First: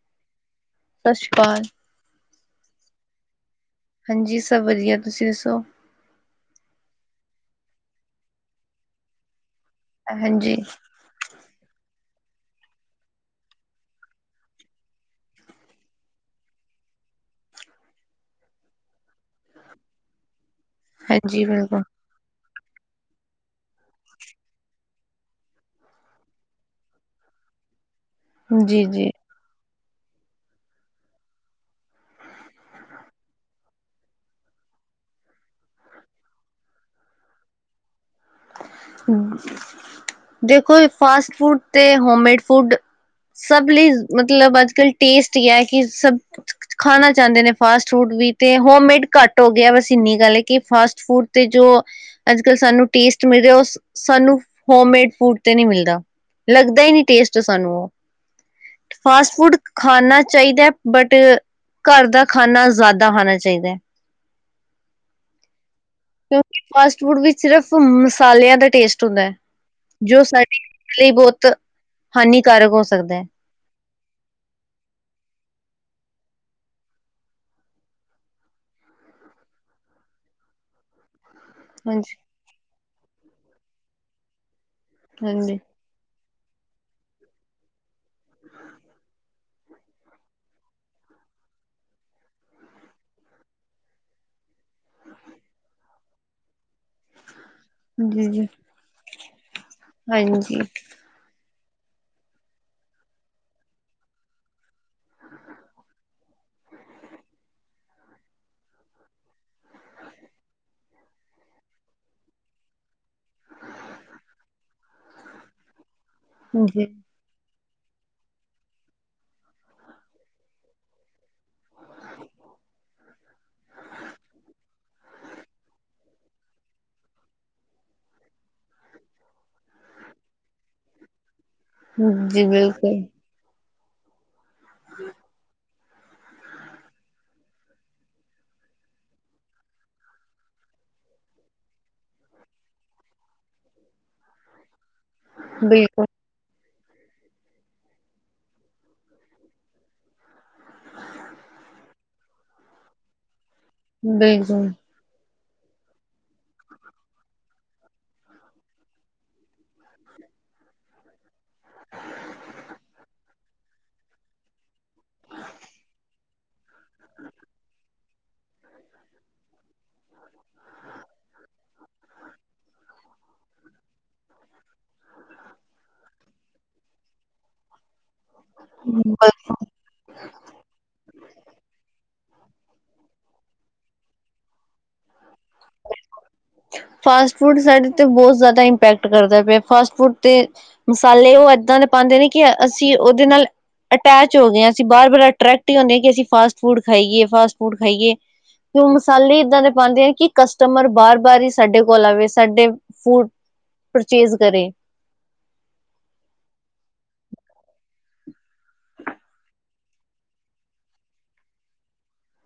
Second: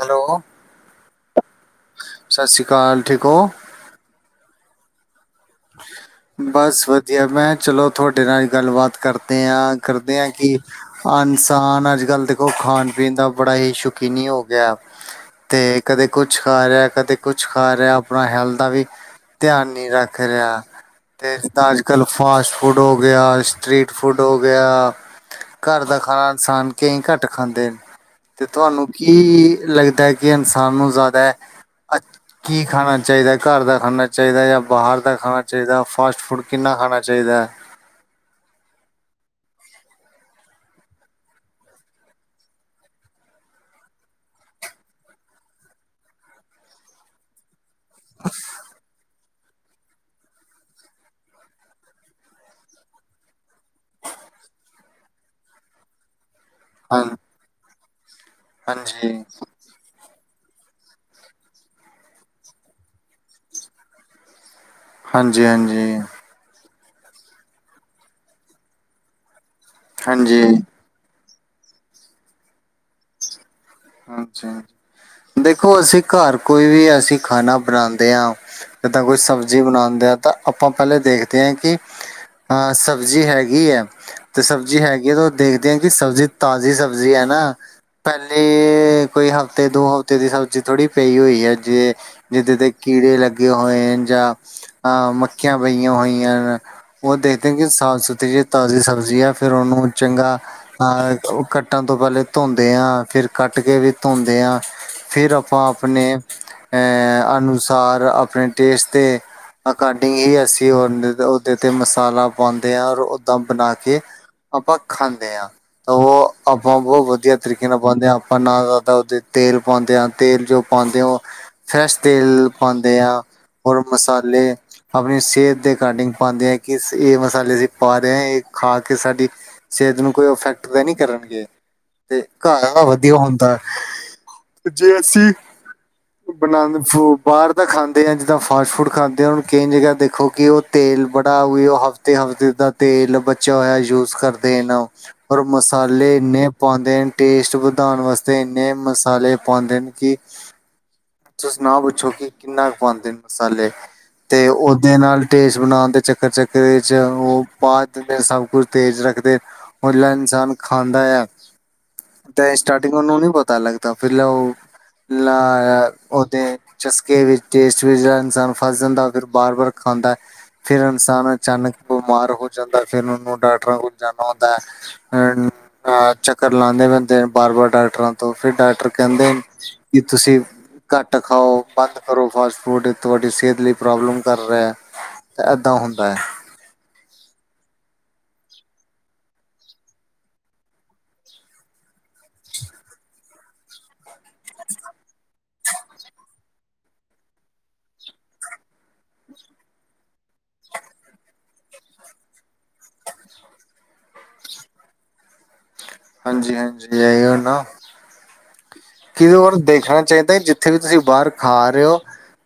Hello ਸਤਿ ਸ਼੍ਰੀ ਕਾਲ ਸਤਿ ਸ਼੍ਰੀ ਕਾਲ ਠੀਕ ਹੋ ਹਾਂਜੀ ਸਭ ਵਧੀਆ ਤੁਸੀਂ ਦੱਸੋ ਬਸ ਵਧੀਆ ਮੈਂ ਚਲੋ ਤੁਹਾਡੇ ਨਾਲ ਗੱਲਬਾਤ ਕਰਦੇ ਹਾਂ ਕਰਦੇ ਆਂ ਕਿ ਹਾਂਜੀ ਇਨਸਾਨ ਅੱਜ ਕੱਲ੍ਹ ਦੇਖੋ ਖਾਣ ਪੀਣ ਦਾ ਬੜਾ ਹੀ ਸ਼ੌਕੀਨੀ ਹੋ ਗਿਆ ਤੇ ਕਦੇ ਕੁਛ ਖਾ ਰਿਹਾ ਕਦੇ ਕੁਛ ਖਾ ਰਿਹਾ ਆਪਣਾ ਹੈਲਥ ਦਾ ਵੀ ਧਿਆਨ ਨਹੀਂ ਰੱਖ ਕਰਹਾ ਅਤੇ ਹਾਂਜੀ ਇਸਦਾਂ ਅੱਜ ਬਿਲਕੁਲ ਕੱਲ੍ਹ ਫਾਸਟ ਫੂਡ ਹੋ ਗਿਆ ਸਟਰੀਟ ਫੂਡ ਹੋ ਗਿਆ ਘਰ ਦਾ ਖਾਨਾ ਇਨਸਾਨ ਕਈ ਘੱਟ ਖਾਂਦੇ ਨੇ ਤੇ ਜੀ ਤੁਹਾਨੂੰ ਜੀ ਕੀ ਲੱਗਦਾ ਹੈ ਕਿ ਇਨਸਾਨ ਨੂੰ ਜ਼ਿਆਦਾ ਕੀ ਖਾਣਾ ਚਾਹੀਦਾ ਘਰ ਦਾ ਖਾਣਾ ਚਾਹੀਦਾ ਜਾਂ ਬਾਹਰ ਕਿੰ ਦਾ ਖਾਣਾ ਚਾਹੀਦਾ ਫਾਸਟ ਫੂਡ ਕਿੰਨਾ ਖਾਣਾ ਚਾਹੀਦਾ ਦੇਖੋ ਫਾਸਟ ਫੂਡ ਤੇ ਹੋਮਮੇਡ ਫੂਡ ਸਭ ਲਈ ਮਤਲਬ ਅੱਜ ਕੱਲ ਟੇਸਟ ਕਿ ਸਭ ਖਾਨਾ ਚਾਹੁੰਦੇ ਨੇ ਫਾਸਟ ਫੂਡ ਵੀ ਅਤੇ ਹੋਮੇਡ ਘੱਟ ਗਿਆ ਬਸ ਇੰਨੀ ਗੱਲ ਹੈ ਕਿ ਫਾਸਟ ਫੂਡ ਤੇ ਜੋ ਅੱਜ ਕੱਲ੍ਹ ਸਾਨੂੰ ਟੇਸਟ ਮਿਲ ਉਹ ਸਾਨੂੰ ਹੋਮ ਮੇਡ ਫੂਡ ਤੇ ਨਹੀ ਮਿਲਦਾ ਲੱਗਦਾ ਹੀ ਹਾਂ ਨਹੀ ਟੇਸਟ ਸਾਨੂੰ ਉਹ ਹਾਂਜੀ ਫਾਸਟ ਫੂਡ ਖਾਨਾ ਚਾਹੀਦਾ ਬਟ ਘਰ ਦਾ ਖਾਨਾ ਜ਼ਿਆਦਾ ਖਾਣਾ ਚਾਹੀਦਾ ਹੈ- ਹਾਂਜੀ ਹਾਂਜੀ ਕਿਉਂਕਿ ਫਾਸਟ ਫੂਡ ਵਿੱਚ ਸਿਰਫ ਮਸਾਲਿਆਂ ਦਾ ਟੇਸਟ ਹੁੰਦੈ ਹੈ ਜੋ ਹਾਂਜੀ ਸਾਡੇ ਲਈ ਬਹੁਤ ਹਾਨੀਕਾਰਕ ਹੋ ਸਕਦਾ ਹੈ ਅੱਛਾ ਦੇਖੋ ਅਸੀਂ ਘਰ ਕੋਈ ਵੀ ਅਸੀਂ ਖਾਣਾ ਬਣਾਦੇ ਹਾਂ ਜਿੱਦਾਂ ਕੋਈ ਸਬਜ਼ੀ ਬਣਾਉਂਦੇ ਆ ਤਾਂ ਆਪਾਂ ਪਹਿਲੇ ਦੇਖਦੇ ਕਿ ਹਾਂਜੀ, ਅਹ ਸਬਜ਼ੀ ਹੈਗੀ ਹੈ ਤੇ ਸਬਜ਼ੀ ਹੈਗੀ ਹੈ ਤੇ ਹਾਂਜੀ, ਦੇਖਦੇ ਹਾਂ ਕਿ ਸਬਜ਼ੀ ਤਾਜ਼ੀ ਸਬਜ਼ੀ ਹੈ ਨਾ ਪਹਿਲੇ ਤੇ ਕੋਈ ਹਫ਼ਤੇ ਦੋ ਹਫ਼ਤੇ ਦੀ ਸਬਜ਼ੀ ਥੋੜ੍ਹੀ ਪਈ ਹੋਈ ਹੈ ਜੇ ਜਿੱਦ ਦੇ ਕੀੜੇ ਲੱਗੇ ਹੋਏ ਜਾਂ ਹਾਂ ਮੱਖੀਆਂ ਪਈਆਂ ਹੋਈਆਂ ਉਹ ਦੇਖਦੇ ਕਿ ਸਾਫ਼ ਜੀ, ਸੁਥਰੀ ਜਿ ਜੀ, ਤਾਜ਼ੀ ਸਬਜ਼ੀ ਆ ਫੇਰ ਉਹਨੂੰ ਚੰਗਾ ਹਾਂਜੀ, ਆ ਉਹ ਕੱਟਣ ਤੋਂ ਪਹਿਲੇ ਟੋਂਦੇ ਹਾਂ ਫਿਰ ਕੱਟ ਕੇ ਵੀ ਤੋਂਦੇ ਹਾਂ ਫਿਰ ਆਪਾਂ ਆਪਨੇ ਅਨੁਸਾਰ ਆਪਣੇ ਟੇਸਟ ਦੇ ਅਕਡਿੰਗ ਹੀ ਅਸੀਂ ਉਹ ਉਹਦੇ ਤੇ ਮਸਾਲਾ ਪਾਉਂਦੇ ਹ ਔਰ ਓਦਾਂ ਬਣਾ ਕੇ ਆਪਾਂ ਖਾਂਦੇ ਹਾਂ ਤਾਂ ਉਹ ਜੀ। ਆਪਾਂ ਬਹੁਤ ਵਧੀਆ ਤਰੀਕੇ ਨਾਲ ਪਾਉਂਦੇ ਹਾਂ ਆਪਾਂ ਨਾ ਜ਼ਿਆਦਾ ਉਹਦੇ ਤੇਲ ਪਾਉਂਦੇ ਆ ਤੇਲ ਜੋ ਪਾਉਂਦੇ ਉ ਫਰੈਸ਼ ਤੇਲ ਪਾਉਂਦੇ ਆ ਰ ਮਸਾਲੇ। ਆਪਣੀ ਸਿਹਤ ਦੇ ਅਕਡਿੰਗ ਪਾਉਂਦੇ ਆ ਕਿ ਇਹ ਮਸਾਲੇ ਅਸੀਂ ਪਾ ਰਹੇ ਹ ਇਹ ਖਾ ਕੇ ਸਾਡੀ ਸਿਹਤ ਨੂੰ ਕੋਈ ਇਫੈਕਟ ਤਾਂ ਨਹੀਂ ਕਰਨਗੇ। ਤੇ ਜੀ ਘਰ ਬਿਲਕੁਲ, ਵਧੀਆ ਹੁੰਦਾ ਹੈ ਜੇ ਅਸੀਂ ਬਣਾ ਬਾਹਰ ਤਾਂ ਖਾਂਦੇ ਆ ਜਿੱਦਾਂ ਫਾਸਟ ਫੂਡ ਖਾਂਦੇ ਆ ਉਹ ਕਈ ਜਗ੍ਹਾ ਦੇਖੋ ਕਿ ਉਹ ਤੇਲ ਬੜਾ ਉਹ ਹਫਤੇ ਹਫਤੇ ਦਾ ਤੇਲ ਬਚਿਆ ਹੋਇਆ ਯੂਜ ਕਰਦੇ ਇਹ ਪਰ ਬਿਲਕੁਲ, ਮਸਾਲੇ ਇੰਨੇ ਪਾਉਂਦੇ ਨੇ ਟੇਸਟ ਵਧਾਉਣ ਵਾਸਤੇ ਇੰਨੇ ਮਸਾਲੇ ਪਾਉਂਦੇ ਨੇ ਕਿ ਤੁ ਸੁਣਾ ਪੁੱਛੋ ਕਿ ਕਿੰਨਾ ਕੁ ਪਾਉਂਦੇ ਨੇ ਮਸਾਲੇ ਤੇ ਬਿਲਕੁਲ। ਉਹ ਦੇ ਨਾਲ ਟੇਸਟ ਬਣਾਉਣ ਦੇ ਚੱਕਰ ਚੱਕਰ ' ਉਹ ਬਾਅਦ ਸਭ ਕੁਛ ਤੇਜ਼ ਰੱਖਦੇ। ਭੋਲਾ ਇਨਸਾਨ ਖਾਂਦਾ ਆ। ਤੇ ਸਟਾਰਟਿੰਗ ਉਹਨੂੰ ਨਹੀਂ ਪਤਾ ਲੱਗਦਾ ਫਿਰ ਲਓ ਲਾ ਉਹਦੇ ਚਸਕੇ ਵਿੱਚ ਟੇਸਟ ਵਿੱਚ ਜਿਹੜਾ ਇਨਸਾਨ ਫਸ ਜਾਂਦਾ ਫਿਰ ਬਾਰ ਵਾਰ ਖਾਂਦਾ ਫੇਰ ਇਨਸਾਨ ਅਚਾਨਕ ਬਿਮਾਰ ਹੋ ਜਾਂਦਾ ਫਿਰ ਉਹਨੂੰ ਡਾਕਟਰਾਂ ਕੋਲ ਜਾਣਾ ਹੁੰਦਾ ਹੈ। ਫਿਰ ਚੱਕਰ ਲਉ ਨੇ ਪੈਂਦੇ। ਬਾਰ ਬਾਰ ਡਾਕਟਰਾਂ ਤੋਂ ਫਿਰ ਡਾਕਟਰ ਕਹਿੰਦੇ ਕਿ ਤੁਸੀਂ ਘੱਟ ਖਾਓ ਬੰਦ ਕਰੋ ਫਾਸਟ ਫੂਡ ਤੁਹਾਡੀ ਸਿਹਤ ਲਈ ਪ੍ਰੋਬਲਮ ਕਰ ਰਿਹਾ। ਏਦਾਂ ਹੁੰਦਾ ਹੈ। ਫਾਸਟ ਫੂਡ ਸਾਡੇ ਤੇ ਬਹੁਤ ਜ਼ਿਆਦਾ ਇਪੈਕਟ ਕਰਦਾ ਪਿਆ ਫਾਸਟ ਫੂਡ ਤੇ ਮਸਾਲੇ ਉਹ ਏਦਾਂ ਦੇ ਪਾਉਂਦੇ ਨੇ ਕਿ ਅਸੀਂ ਉਹਦੇ ਨਾਲ ਅਟੈਚ ਹੋ ਗਿਆ ਆ ਅਸੀਂ ਬਾਰ ਬਾਰ ਅਟਟਰੈਕਟ ਹੀ ਹੁੰਦੇ ਹ ਕਿ ਅਸੀਂ ਫਾਸਟ ਫੂਡ ਖਾਈਏ, ਫਾਸਟ ਫੂਡ ਖਾਈਏ। ਕਿ ਉਹ ਮਸਾਲੇ ਏਦਾਂ ਦੇ ਪਾਉਂਦੇ ਆ ਕਿ ਕਸਟਮਰ ਬਾਰ ਬਾਰ ਹੀ ਸਾਡੇ ਕੋਲ ਆਵੇ ਸਾਡੇ ਫੂਡ ਪਰਚੇਜ਼ ਕਰੇ। ਹਾਂਜੀ ਹਾਂਜੀ ਇਹੀਓ ਨਾ ਕਈ ਵਾਰ ਦੇਖਣਾ ਚਾਹੀਦਾ ਜਿੱਥੇ ਵੀ ਤੁਸੀਂ ਬਾਹਰ ਖਾ ਰਹੇ ਹੋ।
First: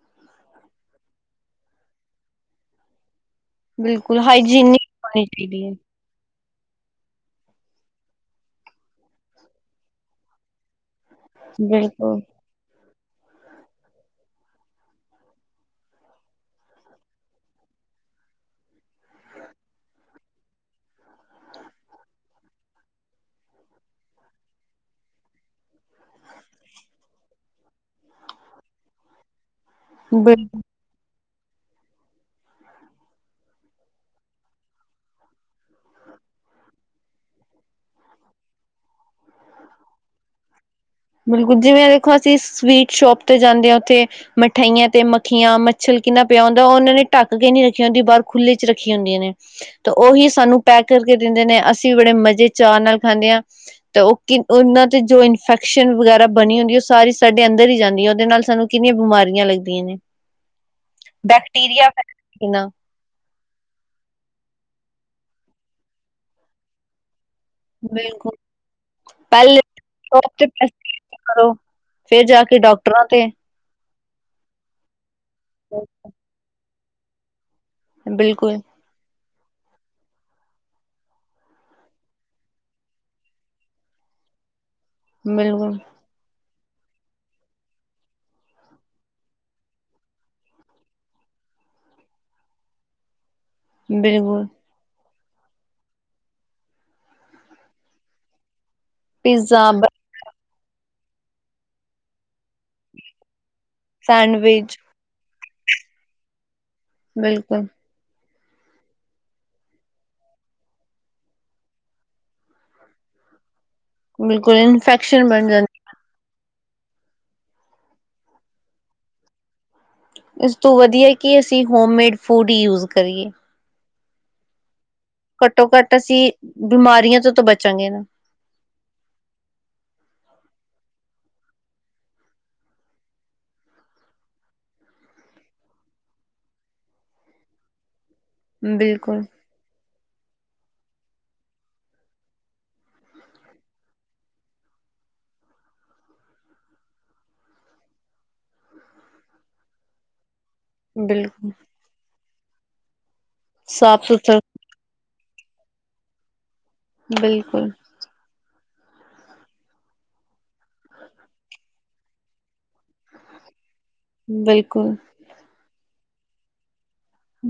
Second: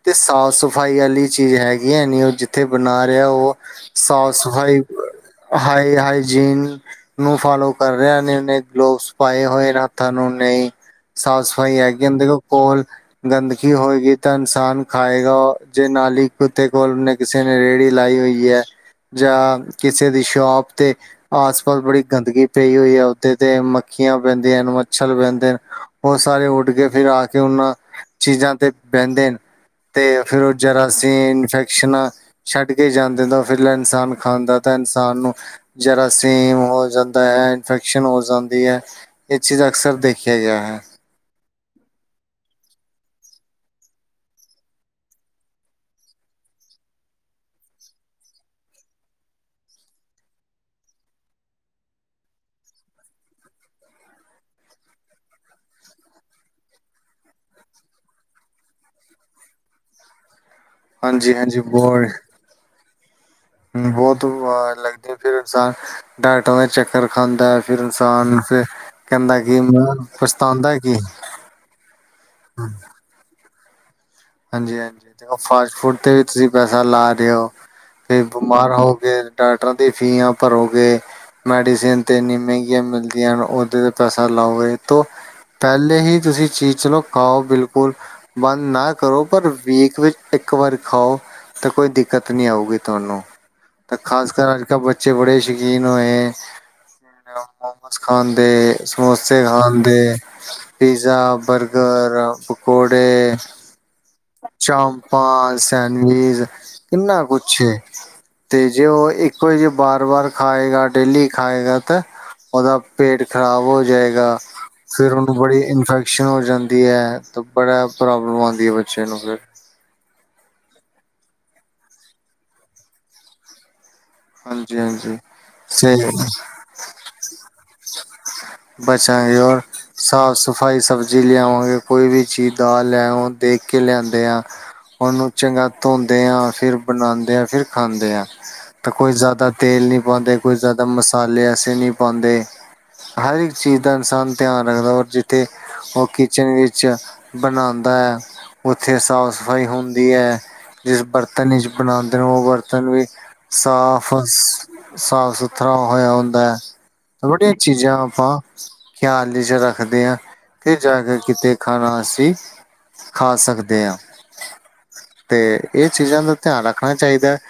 ਤੇ ਸਾਫ਼ ਸਫ਼ਾਈ ਵਾਲੀ ਚੀਜ਼ ਹੈਗੀ ਹੈ ਨ ਉਹ ਜਿੱਥੇ ਬਣਾ ਰਿਹਾ ਉਹ ਬਿਲਕੁਲ ਸੌਸ ਹਾਈ ਹਾਈਜੀਨਿਕ ਹੋਣੀ ਚਾਹੀਦੀ ਹੈ ਹਾਈ ਹਾਈਜੀਨ ਨੂੰ ਫਾਲੋ ਕਰ ਰਿਹਾ ਨੇਨੇ ਗਲੋਵਸ ਪਾਏ ਹੋਏ ਨੇ ਹੱਥਾਂ ਨੂੰ ਨਹੀਂ ਸਾਫ਼ ਸਫ਼ਾਈ ਹੈਗੀ ਏ ਬਿਲਕੁਲ ਦੇਖੋ ਕੋਲ ਗੰਦਗੀ ਹੋਏਗੀ ਤਾਂ ਇਨਸਾਨ ਖਾਏਗਾ ਉਹ ਜੇ ਨਾਲੀ ਕੁੱਤੇ ਕੋਲ ਕਿਸੇ ਨੇ ਰੇਹੜੀ ਲਾਈ ਹੋਈ ਹੈ। ਜਾਂ ਕਿਸੇ ਦੀ ਸ਼ੋਪ ਤੇ ਆਸ ਪਾਸ ਬੜੀ ਗੰਦਗੀ ਪਈ ਹੋਈ ਹੈ। ਤੇ ਮੱਖੀਆਂ ਪੈਂਦੀਆਂ ਹਨ, ਮੱਛਰ ਪੈਂਦੇ ਨੇ, ਉਹ ਸਾਰੇ ਉੱਡ ਕੇ ਫਿਰ ਆ ਕੇ ਉਹਨਾਂ ਚੀਜ਼ਾਂ ਤੇ ਬਹਿੰਦੇ ਨੇ ਤੇ ਫਿਰ ਬਿਲ ਉਹ ਜਰਾ ਅਸੀਂ ਇਨਫੈਕਸ਼ਨਾਂ ਛੱਡ ਕੇ ਜਾਂਦੇ ਤਾਂ ਫਿਲ ਇਨਸਾਨ ਖਾਂਦਾ ਤਾਂ ਇਨਸਾਨ ਨੂੰ ਜਰਾਸੀਮ ਹੋ ਜਾਂਦਾ ਹੈ ਇਨਫੈਕ ਇਨਫੈਕਸ਼ਨ ਹੋ ਜਾਂਦੀ ਹੈ ਇਹ ਚੀਜ਼ ਅਕਸਰ ਦੇਖਿਆ ਗਿਆ ਹੈ। ਬਿਲਕੁਲ ਜਿਵੇਂ ਦੇਖੋ ਅਸੀਂ ਸਵੀਟ ਸ਼ੋਪ ਤੇ ਜਾਂਦੇ ਹਾਂ ਉੱਥੇ ਮਠਾਈਆਂ ਤੇ ਮੱਖੀਆਂ ਮੱਛਲ ਕਿੰਨਾ ਪਿਆ ਹੁੰਦਾ ਉਹਨਾਂ ਨੇ ਢੱਕ ਕੇ ਨਹੀਂ ਰੱਖੀ ਹੁੰਦੀ ਬਾਹਰ ਖੁੱਲ੍ਹੇ ਚ ਰੱਖੀਆਂ ਹੁੰਦੀਆਂ ਨੇ ਤਾਂ ਉਹੀ ਸਾਨੂੰ ਪੈਕ ਕਰਕੇ ਦਿੰਦੇ ਨੇ ਅਸੀਂ ਬੜੇ ਮਜ਼ੇ ਚਾਅ ਨਾਲ ਖਾਂਦੇ ਹਾਂ। ਤੇ ਉਹ ਕਿ ਉਹਨਾਂ ਤੇ ਜੋ ਇਨਫੈਕ ਇਨਫੈਕਸ਼ਨ ਵਗੈਰਾ ਬਣੀ ਹੁੰਦੀ ਉਹ ਸਾਰੀ ਸਾਡੇ ਅੰਦਰ ਹੀ ਜਾਂਦੀ ਹੈ, ਉਹਦੇ ਨਾਲ ਸਾਨੂੰ ਕਿੰਨੀਆਂ ਬਿਮਾਰੀਆਂ ਲੱਗਦੀਆਂ ਨੇ। [inaudible] ਹ ਬੈਕਟੀਰੀਆ ਫੈ ਕਿੰਨਾ ਬਹੁਤ ਲੱਗਦੀ ਫਿਰ ਇਨਸਾਨ ਡਾਕਟਰਾਂ ਦਾ ਚੱਕਰ ਖਾਂਦਾ। ਫਿਰ ਬਿਲਕੁਲ ਇਨਸਾਨ ਫਿਰ ਕਹਿੰਦਾ ਕਿ ਪਹਿਲੇ ਮੈਂ ਪੱਛਤਾਉਂਦਾ ਕੀ ਫੇਰ ਜਾ ਕੇ ਡਾਕਟਰਾਂ ਤੇ ਹਾਂਜੀ ਹਾਂਜੀ ਦੇਖ ਫਾਸਟ ਫੂਡ ਤੇ ਵੀ ਤੁਸੀਂ ਪੈਸਾ ਲਾ ਰਹੇ ਹੋ ਵੀ ਬਿਲਕੁਲ ਬਿਮਾਰ ਹੋ ਕੇ। ਡਾਕਟਰਾਂ ਦੀਆਂ ਫੀਸਾ ਭਰੋਗੇ। ਮੈਡੀਸਿਨ ਤਾਂ ਇੰਨੀ ਮਹਿੰਗੀਆਂ ਮਿਲਦੀਆਂ ਉਹਦੇ ' ਪੈਸਾ ਲਾਓ ਤੋਂ ਬਿਲਕੁਲ ਪਹਿਲੇ ਹੀ ਤੁਸੀਂ ਚੀਜ਼ ਚਲੋ ਖਾਓ ਬਿਲਕੁੱਲ ਬੰਦ ਨਾ ਕਰੋ ਪਰ ਵੀਕ ਵਿੱਚ ਇੱਕ ਵਾਰੀ ਖਾਓ ਤਾਂ ਕੋਈ ਦਿੱਕਤ ਨੀ ਆਊਗੀ ਤੁਹਾਨੂੰ। ਤਾਂ ਖਾਸ ਬਿਲਕੁਲ ਕਰ ਅੱਜ ਕੱਲ ਬੱਚਾ ਬੱਚੇ ਬੜੇ ਸ਼ੌਕੀਨ ਹੋਏ। ਮੋਮਸ ਖਾਨ ਦੇ। ਸਮੋਸੇ ਪੀਜ਼ਾ ਖਾਂਣ ਦੇ। ਪੀਜ਼ਾ, ਬਰਗੱਰ, ਪਕੌੜੇ- ਸੈਂਡਵਿਚ- ਹਾਂ, ਸੈਂਡਵਿਚ ਕਿੰਨਾ ਕੁੱਛ ਬਿਲਕੁਲ ਹੈ। ਤੇ ਜੇ ਉਹ ਇੱਕੋ ਜੇ ਬਾਰ ਵਾਰ ਖਾਏਗਾ ਡੇਲੀ ਖਾਏਗਾ। ਤਾਂ ਉਹਦਾ ਪੇਟ ਖ਼ਰਾਬ ਹੋ ਜਾਏਗਾ। ਬਿਲਕੁਲ ਫਿਰ ਇਨਫੈਕਸ਼ਨ ਉਹਨੂੰ ਬਣ ਬੜੀ ਇਨਫੈਕਸ਼ਨ ਜਾਂਦੀ ਇਨਫੈਕਸ਼ਨ ਹੋ ਜਾਂਦੀ ਹੈ। ਤੇ ਬੜਾ ਪ੍ਰੋਬਲਮ ਆਉਂਦੀ ਹੈ ਬੱਚੇ ਨੂੰ ਫਿਰ ਇਸ ਤੋਂ ਵਧੀਆ ਕਿ ਅਸੀਂ ਹੋਮਮੇਡ ਫੂਡ ਹੀ ਯੂਜ਼ ਕਰੀਏ। ਹਾਂਜੀ- ਹਾਂਜੀ। ਘੱਟੋ- ਘੱਟ ਅਸੀਂ ਬਿਮਾਰੀਆਂ ਤੋਂ ਤਾਂ ਬਚਾਂਗੇ ਨਾ। ਬਚਾਂਗੇ। ਔਰ ਸਾਫ਼ -ਸਫ਼ਾਈ ਸਬਜ਼ੀ ਲਿਆਵਾਂਗੇ ਕੋਈ ਵੀ ਚੀਜ਼ ਦਾਲ ਲਿਆਵਾਂ ਦੇਖ ਕੇ ਲਿਆਦੇ ਆ। ਉਹਨੂੰ ਚੰਗਾ ਧੋਂਦੇ ਆ, ਫਿਰ ਬਣਾਉਂਦੇ ਆਂ, ਫਿਰ ਖਾਂਦੇ ਆਂ। ਤਾਂ ਕੋਈ ਬਿਲਕੁਲ ਜ਼ਿਆਦਾ ਤੇਲ ਨਹੀਂ ਪਾਉਂਦੇ, ਕੋਈ ਜ਼ਿਆਦਾ ਮਸਾਲੇ ਐਸੇ ਨਹੀਂ ਪਾਉਂਦੇ। ਹਰ ਇੱਕ ਚੀਜ਼ ਦਾ ਇਨਸਾਨ ਧਿਆਂਨ ਰੱਖਦਾ ਔਰ ਜਿੱਥੇ ਉਹ ਕਿਚੱਨ ਵਿੱਚ ਬਣਾਉਂਦਾ ਹੈ। ਉੱਥੇ ਸਾਫ਼- ਸਫ਼ਾਈ ਹੁੰਦੀ ਹੈ। ਜਿਸ ਬਿਲਕੁਲ ਬਰੱਤਨ ਵਿਚ ਬਣਾਉਦੇ ਨੇ ਉਹ ਬਰੱਤਨ ਵੀ ਸਾਫ ਸਾਫ- ਸੁਥਰਾ ਹੋਇਆ ਹੁੰਦਾ ਹੈ। ਬੜੀਆਂ ਬਿਲਕੁਲ ਚੀਜ਼ਾਂ ਆਪਾਂ ਖਿਆਲ ਚੱ ਰੱਖਦੇ ਹਾਂ, ਤੇ ਜਾ ਕੇ ਕਿਤੇ ਖਾਣਾ ਅਸੀਂ। ਖਾ ਸਕਦੇ ਹਾਂ। ਬਿਲਕੁੱਲ ਤੇ ਇਹ ਚੀਜ਼ਾਂ ਦਾ ਧਿਆਂਨ ਰੱਖਣਾਂ ਚਾਹੀਦਾ ਹੈ।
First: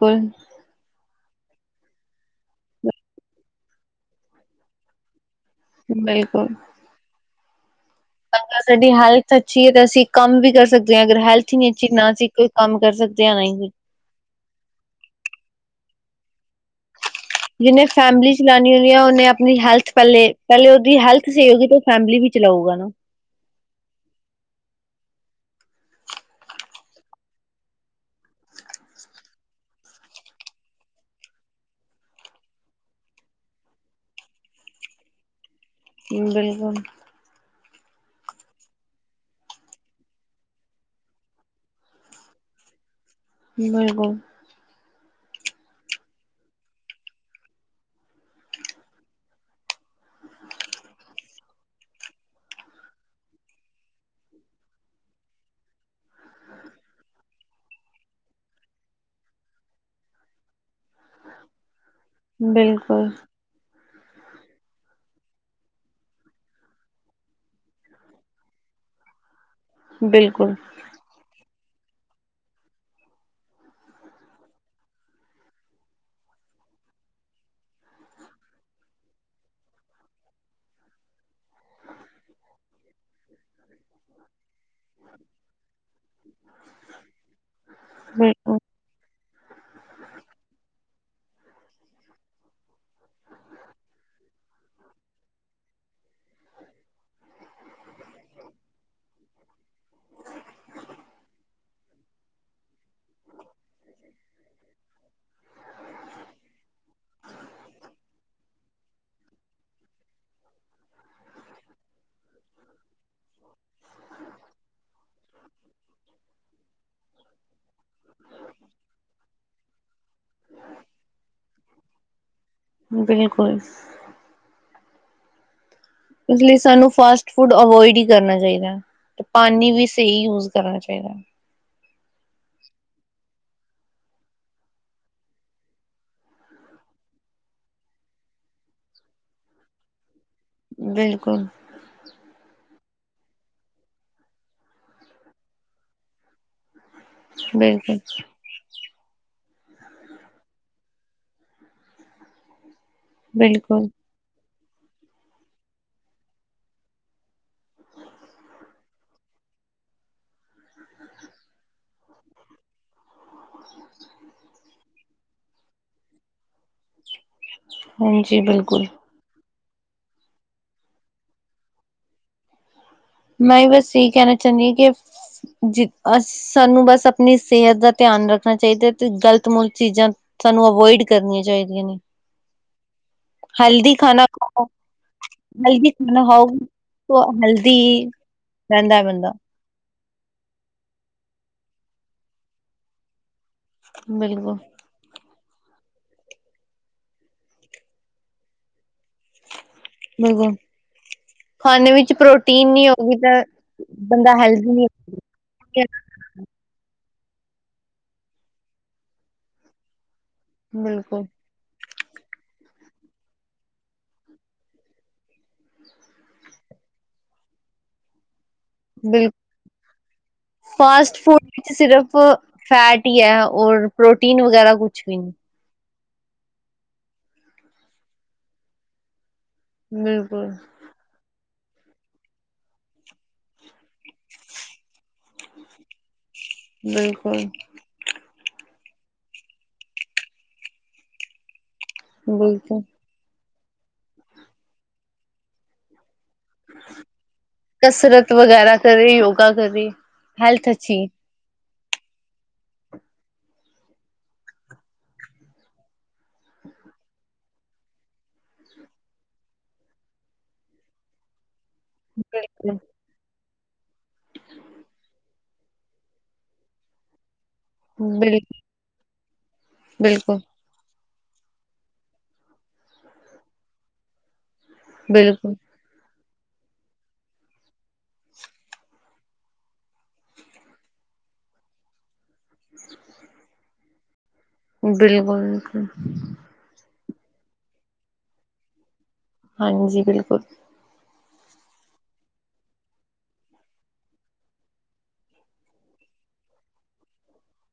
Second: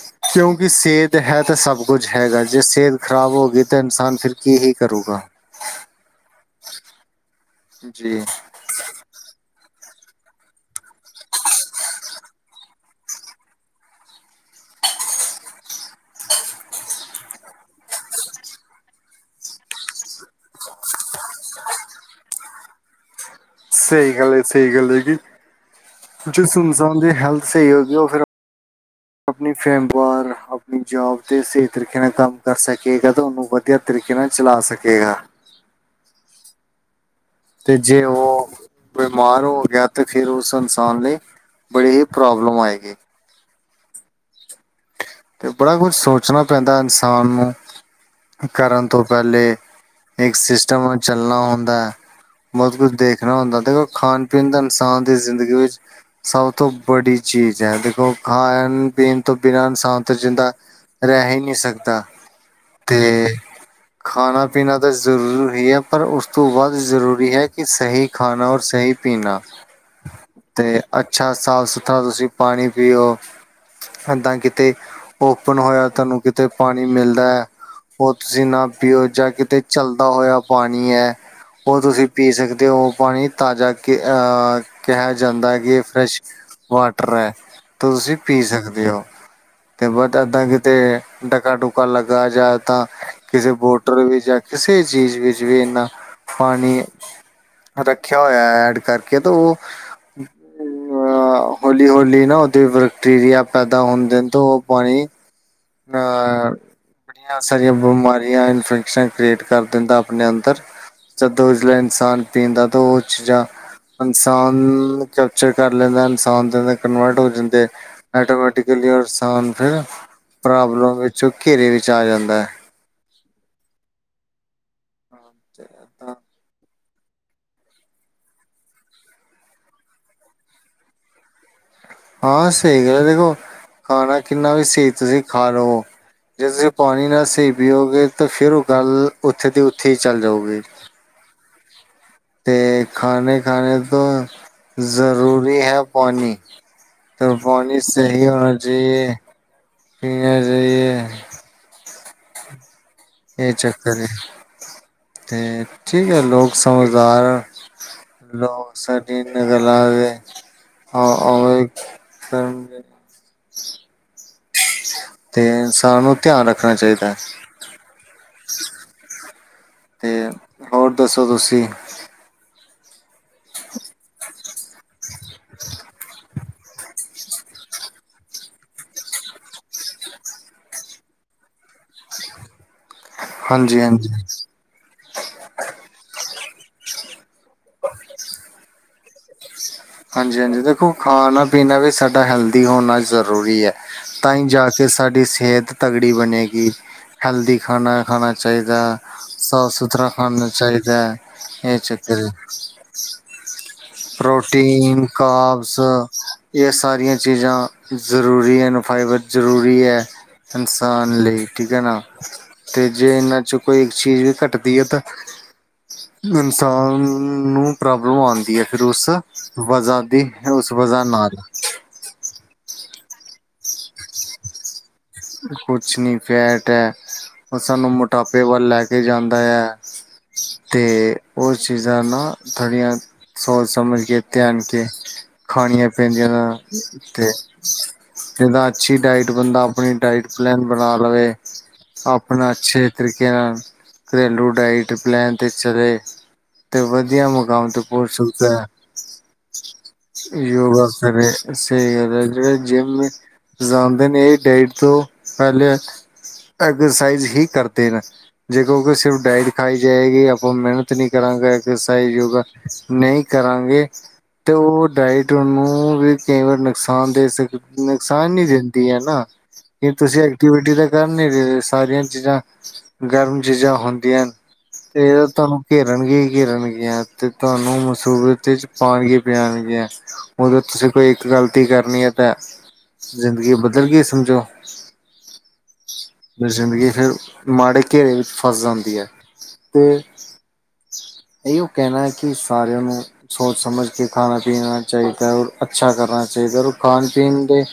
ਫੁਲ ਕਿਉਂਕਿ ਸਿਹਤ ਹੈ ਤਾਂ ਸੱਭ ਕੁੱਝ ਹੈਗਾ। ਜੇ ਸਿਹਤ ਖ਼ਰਾਬ ਹੋ ਗਈ ਤਾਂ ਇਨਸਾਨ ਫਿਰ ਕੀ ਹੀ ਕਰੇਗਾ। ਬਿਲਕੁੱਲ ਜੀ। ਐ ਸਾਡੀ ਹੈਲਥ ਅੱਛੀ ਹੈ ਤਾਂ ਅਸੀਂ ਕੰਮ ਵੀ ਕਰ ਸਕਦੇ ਹਾਂ ਅਗਰ ਹੈਲਥ ਨਹੀਂ ਅੱਛੀ ਨਾ ਅਸੀਂ ਕੋਈ ਕੰਮ ਕਰ ਸਕਦੇ ਹਾਂ ਨਾ ਹੀ। ਜਿਹਨੇ ਫੈਮਿਲੀ ਚਲਉਣੀ ਹੁੰਦੀ ਆ ਉਹਨੇ ਆਪਣੀ ਹੈਲਥ ਪਹਿਲੇ, ਪਹਿਲੇ ਉਹਦੀ ਹੈਲਥ ਸਹੀ ਹੋਊਗੀ ਤੇ ਉਹ ਫੈਮਿਲੀ ਵੀ ਚਲਾਊਗਾ ਨਾ। ਸਹੀ ਗੱਲ ਹੈ, ਸਹੀ ਗੱਲ ਹੈਗੀ। ਜਿਸ ਇਨਸਾਨ ਦੀ ਹੈਲਥ ਸਹੀ ਹੋ ਗਈ ਉਹ ਫਿਰ ਆਪਣੀ ਫੇਮ ਵਾਰ ਆਪਣੀ ਜੋਬ ਤੇ ਸਹੀ ਤਰੀਕੇ ਨਾਲ ਕੰਮ ਕਰ ਸਕੇਗਾ ਤੁਹਾਨੂੰ ਵਧੀਆ ਤਰੀਕੇ ਨਾਲ ਚਲਾ ਸਕੇਗਾ। ਬਿਲਕੁੱਲ ਤੇ ਜੇ ਉਹ ਬਿਮਾਰ ਹੋ ਗਿਆ ਅਤੇ ਫਿਰ ਉਸ ਇਨਸਾਨ ਲਈ ਬੜੀ ਹੀ ਪ੍ਰੋਬਲਮ ਆਏਗੀ। ਬਿਲਕੁੱਲ ਤੇ ਬੱੜਾ ਕੁੱਝ ਸੋਚਣਾ ਪੈਂਦਾ ਇਨਸਾਨ ਨੂੰ। ਕਰਨ ਤੋਂ ਪਹਿਲੇ ਇੱਕ ਸਿੱਸਟਮ ਨਾਲ ਚੱਲਣਾ ਹੁੰਦਾ ਹੈ। ਬਹੁਤ ਕੁੱਝ ਦੇਖਣਾ ਹੁੰ ਦੇਖੋ ਖਾਣ- ਪੀਣ ਦਾ ਇਨਸਾਨ ਦੀ ਜ਼ਿੰਦਗੀ ਵਿੱਚ ਸਭ ਤੋਂ ਬੜੀ ਚੀਜ਼ ਹੈ। ਦੇਖੋ, ਖਾਣ -ਪੀਣ ਤੋਂ ਬਿਨਾਂ ਇਨਸਾਨ ਤੋਂ ਜਿੰਦਾ ਰਹਿ ਹੀ ਨਹੀਂ ਸਕਦਾ। ਬਿਲਕੁਲ ਤੇ ਖਾਣਾ- ਪੀਣਾ ਤਾਂ ਜ਼ਰੂੂਰ ਹੀ ਹੈ ਪਰ ਉਸ ਤੋਂ ਬਾਅਦ ਜ਼ਰੂਰੀ ਹੈ ਕਿ ਸਹੀ ਖਾਣਾ ਔਰ ਸਹੀ ਪੀਣਾ। [unintelligible] ਬਿਲਕੁੱਲ- ਅਤੇ ਅੱਛਾ, ਸਾਫ- ਸੁੱਥਰਾ ਤੁਸੀਂ ਪਾਣੀ ਪੀਓ। ਇਦਾਂ ਕਿਤੇ, ਓਪਨ ਹੋਇਆ ਤੁਹਾਨੂੰ ਕਿਤੇ ਪਾਣੀ ਮਿਲਦਾ ਹੈ। ਉਹ ਤੁਸੀਂ ਨਾ ਪੀਓ ਜਾਂ ਕਿਤੇ ਚਲਦਾ ਹੋਇਆ ਪਾਣੀ ਹੈ। ਉਹ ਤੁਸੀਂ ਪੀ ਸਕਦੇ ਹੋ ਪਾਣੀ ਤਾਜ਼ਾ ਕਿ ਕਿਹਾ ਜਾਂਦਾ ਹੈ ਕਿ ਇਹ ਫਰੈਸ਼ ਵਾਟਰ ਹੈ ਤੁਸੀਂ ਪੀ ਬਿਲਕੁਲ ਸਕਦੇ ਹੋ। ਤੇ ਬ ਏਦਾਂ ਕਿਤੇ ਡਕਾ ਡੁਕਾ ਲੱਗਾ ਜਾ ਤਾਂ ਕਿਸੇ ਬੋਟਰ ਵਿੱਚ ਜਾਂ ਕਿਸੇ ਚੀਜ਼ ਵਿੱਚ ਵੀ ਇਨਾ ਪਾਣੀ। ਰੱਖਿਆ ਹੋਇਆ ਐਡ ਕਰਕੇ ਤਾਂ ਉਹ ਅ ਹੌਲੀ, ਹੌਲੀ ਨਾ ਉਹਦੇ ਬੈਕਟੀਰੀਆ ਪੈਦਾ ਹੁੰਦੇ ਨੇ ਤਾਂ ਉਹ ਪਾਣੀ [unintelligible] ਬਨੀਆਂ ਸਾਰੀਆਂ ਬਿਮਾਰੀਆਂ ਇਨਫੈਕਸ਼ਨਾਂ ਕਰ੍ਰੀਏਟ ਕਰ ਦਿੰਦਾ ਆਪਣੇ ਅੰਦਰ। ਜਦੋਂ ਇਜ਼ਲੇਨ ਇਨਸਾਨ ਪੀਂਦਾ ਤਾਂ ਉਹ ਚੀਜ਼ਾਂ। ਇਨਸਾਨ ਕੈਪਚਰ ਕਰ ਲੈਂਦਾ ਇਨਸਾਨ ਦੇ ਕਨਵਰਟ ਹੋ ਜਾਂਦੇ ਆਟੋਮੈਟਿਕਲੀ ਔਰ ਇਨਸਾਨ ਫਿਰ ਪ੍ਰੋਬਲਮ ਵਿੱਚ ਘੇਰੇ ਵਿੱਚ ਆ ਜਾਂਦਾ ਹੈ। ਬਿਲਕੁਲ ਹਾ ਇਸ ਲਈ ਸਾਨੂੰ ਫਾਸਟ ਫੂਡ ਅਵਇਡ ਹੀ ਕਰਨਾ ਚਾਹੀਦਾ ਹੈ। ਤੇ ਪਾਣੀ ਵੀ ਸਹੀ ਯੂਜ ਕਰਨਾ ਚਾਹੀਦਾ। ਹਾਂ ਸਹੀ ਗ ਦੇਖੋ ਖਾਣਾ ਕਿੰਨਾ ਵੀ ਸਹੀ ਤੁਸੀਂ ਖਾ ਲਵ ਜੇ ਤੁਸੀਂ ਪਾਣੀ ਨਾਲ ਸਹੀ ਪੀਓਗੇ ਤਾਂ ਫੇਿਰ ਉਹ ਗੱਲ ਉੱਥੇ ਦੀ ਉੱਥੇ ਹੀ ਚੱਲ ਜਾਓਗੀ। ਬਿਲਕੁਲ। ਅਤੇ ਖਾਣੇ ਖਾਣੇ ਤੋਂ ਜ਼ਰੂਰੀ ਹੈ ਪਾਣੀ। ਤਾਂ ਪਾਣੀ ਬਿਲਕੁਲ ਸਹੀ ਹੋਣਾ ਚਾਹੀਏ ਪੀਣੇ ਚਾਹੀਏ ਇਹ ਬਿਲਕੁਲ ਚੱਕਰ ਹੈ ਤੇ ਠੀਕ ਹੈ ਲੋਗ ਸਮਝਦਾਰ ਹਨ ਲੋਕ ਸਡੀ ਇਨ ਗਲਾ ਦੇ ਹਾਂ ਔਰ ਏਕ ਸਨ [unintelligible] ਤੇ ਇਨਸਾਨ ਨੂੰ ਧਿਆਨ ਰੱਖਣਾ ਚਾਹੀਦਾ। ਹਾਂਜੀ, ਬਿਲਕੁਲ ਅਤੇ ਹੋਰ ਦੱਸੋ ਤੁਸੀਂ ਮੈਂ ਬਸ ਇਹੀ ਕਹਿਣਾ ਚਾਹੁੰਦੀ ਹਾਂ ਕਿ ਜਿ ਅਸੀ ਸਾਨੂੰ ਬਸ ਆਪਣੀ ਸਿਹਤ ਦਾ ਧਿਆਨ ਰੱਖਣਾ ਚਾਹੀਦਾ ਤੇ ਗ਼ਲਤ ਮੁਲ ਚੀਜ਼ਾਂ ਸਾਨੂੰ ਅਵੋਇਡ ਕਰਨੀਆਂ ਚਾਹੀਦੀਆਂ ਨੇ। ਹਾਂਜੀ, ਹਾਂਜੀ ਹਲਦੀ ਤੋ ਨਹਾਓ ਤੇ ਹੈਲਥੀ ਰੰਦਾ ਬੰਦਾ ਹਾਂਜੀ, ਹਾਂਜੀ ਦੇਖੋ ਖਾਣਾ ਪੀਣਾ ਵੀ ਸਾਡਾ ਹੈਲਦੀ ਹੋਣਾ ਜ਼ਰੂਰੀ ਹੈ। ਤਾਂ ਬਿਲਕੁਲ ਜਾ ਕੇ ਸਾਡੀ ਸਿਹਤ। ਤਗੜੀ ਬਣੇਗੀ ਹੈਲਦੀ ਖਾਣਾ ਖਾਣਾ ਚਾਹੀਦਾ ਸਾਫ਼ ਸੁਥਰਾ ਤਰ੍ਹਾਂ ਖਣਾ ਬਿਲਕੁਲ ਚਾਹੀਦਾ ਇਹ ਖਾਣੇ ਵਿੱਚ ਚੱਕਰ ਪ੍ਰੋਟੀਨ ਨਹੀਂ ਹੋਗੀ ਤਾਂ ਬੰਦਾ ਹੈਲਦੀ ਨਹੀਂ ਪਰੋਟੀਨ ਕਾਬਸ ਇਹ ਸਾਰੀਆਂ ਚੀਜ਼ਾਂ ਜ਼ਰੂਰੀ ਹਨ ਫਾਈਬਰ ਜ਼ਰੂਰੀ ਹੈ। ਇਨਸਾਨ ਬਿਲਕੁਲ ਲਈ ਠੀਕ ਹੈ ਨਾ ਤੇ ਜੇ ਇਹਨਾਂ ਚ ਕੋਈ ਇੱਕ ਚੀਜ਼ ਵੀ ਘੱਟਦੀ ਹੈ ਤਾਂ ਇਨਸਾਨ ਨੂੰ ਪ੍ਰੋਬਲਮ ਆਉਂਦੀ ਹੈ। ਫਰੂਸਾ ਬਿਲਕੁਲ ਵਜ਼ਾ ਦੀ ਉਸ ਵਜ਼ਾ ਫਾਸਟ ਨਾਲ ਫੂਡ ਸਿਰਫ ਫੈਟ ਹੀ ਹੈ ਔਰ ਪ੍ਰੋਟੀਨ ਵਗੈਰਾ ਕੁਛ ਵੀ ਨਹੀਂ ਕੁਛ ਨੀ ਫੈਟ ਹੈ ਉਹ ਸਾਨੂੰ ਮੋਟਾਪੇ ਵੱਲ ਲੈ ਕੇ ਜਾਂਦਾ ਹੈ। ਬਿਲਕੁਲ। ਅਤੇ ਉਸ ਚੀਜ਼ਾਂ ਨਾ ਥੋੜੀਆਂ ਸੋਚ ਸਮਝ ਕੇ ਧਿਆਨ ਕੇ ਖਾਣੀਆਂ ਪੈਂਦੀਆ ਤੇ ਬਿਲਕੁਲ ਜਦਾ ਅੱਛੀ ਡਾਈਟ ਬੰਦਾ ਆਪਣੀ ਡਾਇਟ ਪਲੈਨ ਬਣਾ ਲਵੇ ਆਪਣਾ ਬਿਲਕੁਲ ਅੱਛੇ ਤਰੀਕੇ ਨਾਲ ਘਰੇਲੂ ਡਾਈਟ ਪਲੈਨ 'ਤੇ ਚਲੇ। ਤੇ ਵਧੀਆ ਮੁਕਾਮ ਤੇ ਪੋਂਚ ਸਕਦੈ। ਕਰੇ ਯੋਗਾ ਕਦੀ ਹੈਲਥ ਅਛੀ। ਕਰੇ ਸਹੀ ਗੱਲ ਹੈ ਜਿਹੜੇ ਜਿੰਮ ਜਾਂਦੇ ਨੇ ਇਹ ਡਾਈਟ ਤੋਂ ਪਹਿਲੇ ਐਕਰਸਾਈਜ਼ ਹੀ ਕਰਦੇ ਰੈਣ ਜੇ ਕਹੋ ਕਿ ਸਿਰਫ ਡਾਇਟ ਖਾਈ ਜਾਏਗੀ ਆਪਾਂ ਮਿਹਨਤ ਨਹੀਂ ਕਰਾਂਗੇ ਐਕਸਰਸਾਈਜ਼ ਯੋਗਾ ਬਿਲਕੁਲ ਨਹੀਂ ਕਰਾਂਗੇ ਤੇ ਉਹ ਡਾਇਟ ਉਹਨੂੰ ਵੀ ਕਈ ਵਾਰ ਨੁਕਸਾਨ ਦੇ ਸਕਦੀ। ਨੁਕਸਾਨ ਬਿਲ ਨੀ ਦਿੱਤੀ ਏ ਨਾ ਕੀ ਤੁਸੀਂ ਬਿਲਕੁਲ ਐਕਟੀਵਿਟੀ ਦੇ [unintelligible] ਗ ਨ ਰ ਸਾਰੀਆਂ ਚੀਜ਼ਾਂ ਗਰਮ ਚੀਜ਼ਾਂ ਹੁੰਦੀਆਂ ਨੇ ਤੇ ਇਹ ਬਿਲਕੁਲ ਤੁਹਾਨੂੰ ਘੇਰਨਗੀ -ਘੇਰਨਗੀਆਂ ਤੇ ਤੁਹਾਨੂੰ ਮਸੂਬਤ ਚ ਪਾਣਗੇ। ਤੇ ਆਨਗੀਆਂ ਉਦੋਂ ਤੁਸੀਂ ਕੋਈ ਇੱਕ ਗਲਤੀ ਕਰਨੀ ਏ ਤੇ ਜ਼ਿੰਦਗੀ ਬ ਜਰਗੀ ਸਮਝੋ [unintelligible] ਬਿਲਕੁਲ- ਬਿਲਕੁਲ। ਜ਼ਿੰਦਗੀ ਫੇਰ ਮਾੜੇ ਘੇਰੇ ਵਿੱਚ ਫਸ ਜਾਂਦੀ ਐ ਤੇ ਹਾਂਜੀ ਬਿਲਕੁਲ ਇਹੋ ਕਹਿਣਾ ਹੈ ਕਿ ਸਾਰਿਆਂ ਨੂੰ ਸੋਚ- ਸਮਝ ਕੇ ਖਾਣਾ ਪੀਣਾ ਚਾਈਦਾ ਔਰ ਅੱਛਾ ਕਰਨਾ ਚਾਈਦਾ ਔਰ ਖਾਣ ਪੀਣ ਦੇ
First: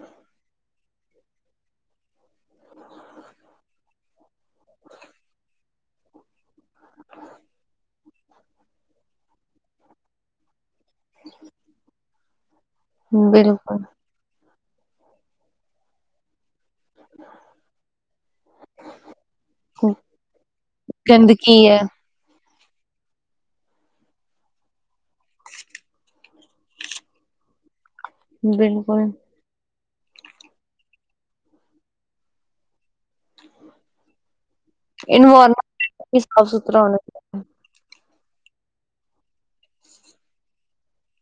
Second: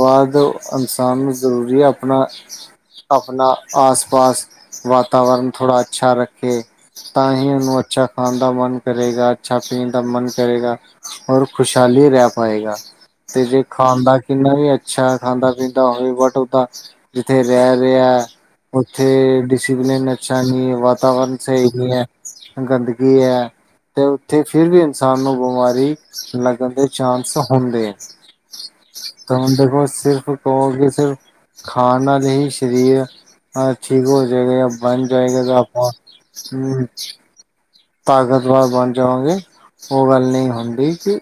ਬਾਦ ਅਨਸਾਨ ਨੂੰ ਜ਼ਰੂਰੀ ਆਪਣਾ ਆਪਣਾ ਆਸ- ਪਾਸ ਵਾਤਾਵਰਨ ਥੋੜਾ ਅੱਛਾ ਰੱਖੇ। ਤਾਂ ਹੀ ਉਨੂੰ ਅੱਛਾ ਖਾਣ ਦਾ ਮਨ ਕਰੇਗਾ, ਅੱਛਾ ਪੀਣ ਦਾ ਮਨ ਕਰੇਗਾ ਔਰ ਖੁਸ਼ਆਲੀ ਰਹਿ ਪਾਏਗਾ ਤੇ ਜੇ ਬਿਲਕੁਲ ਖਾਣ ਦਾ - ਕਿੰਨਾ ਵੀ ਅੱਛਾ ਖਾਂਦਾ -ਪੀਂਦਾ ਹੋਵੇ ਬਟ ਓਹ ਤਾਂ ਜਿੱਥੇ ਰਹਿ ਰਿਐ ਉੱਥੇ ਡਿਸਿਪਲਿਨ ਅੱਛਾ ਨਹੀ, ਵਾਤਾਵਰਨ ਗੰਦਗੀ ਸਹੀ ਹੈ ਨਹੀਂ ਐ ਗੰਦਗੀ ਹੈ ਤੇ ਉੱਥੇ ਫਿਰ ਵੀ ਇਨਸਾਨ ਨੂੰ ਬੀਮਾਰੀ ਲੱਗਣ ਦੇ ਚਾਂਸ ਹੁੰਦੇ। ਬਿਲਕੁਲ। ਤਾਂ ਹੁਣ ਦੇਖੋ ਸਿਰਫ ਕਹੋਗੇ ਸਿਰਫ ਖਾਣ ਨਾਲ ਹੀ ਸਰੀਰ ਅਛਿਕ ਹੋ ਜਾਏਗਾ ਆ। ਬਨ ਜਾਏਗਾ ਤਾਂ ਇਨਵਾਇਰਮੈਂਟ ਆਪਾਂ ਵੀ ਸਾਫ਼ ਸੁਥਰਾ ਹਮ ਹੋਣਾ [unintelligible] ਤਾਕਤਵਰ ਬਣ ਜਾਓਗੇ ਉਹ ਗੱਲ ਨਹੀਂ ਹੁੰਦੀ ਕਿ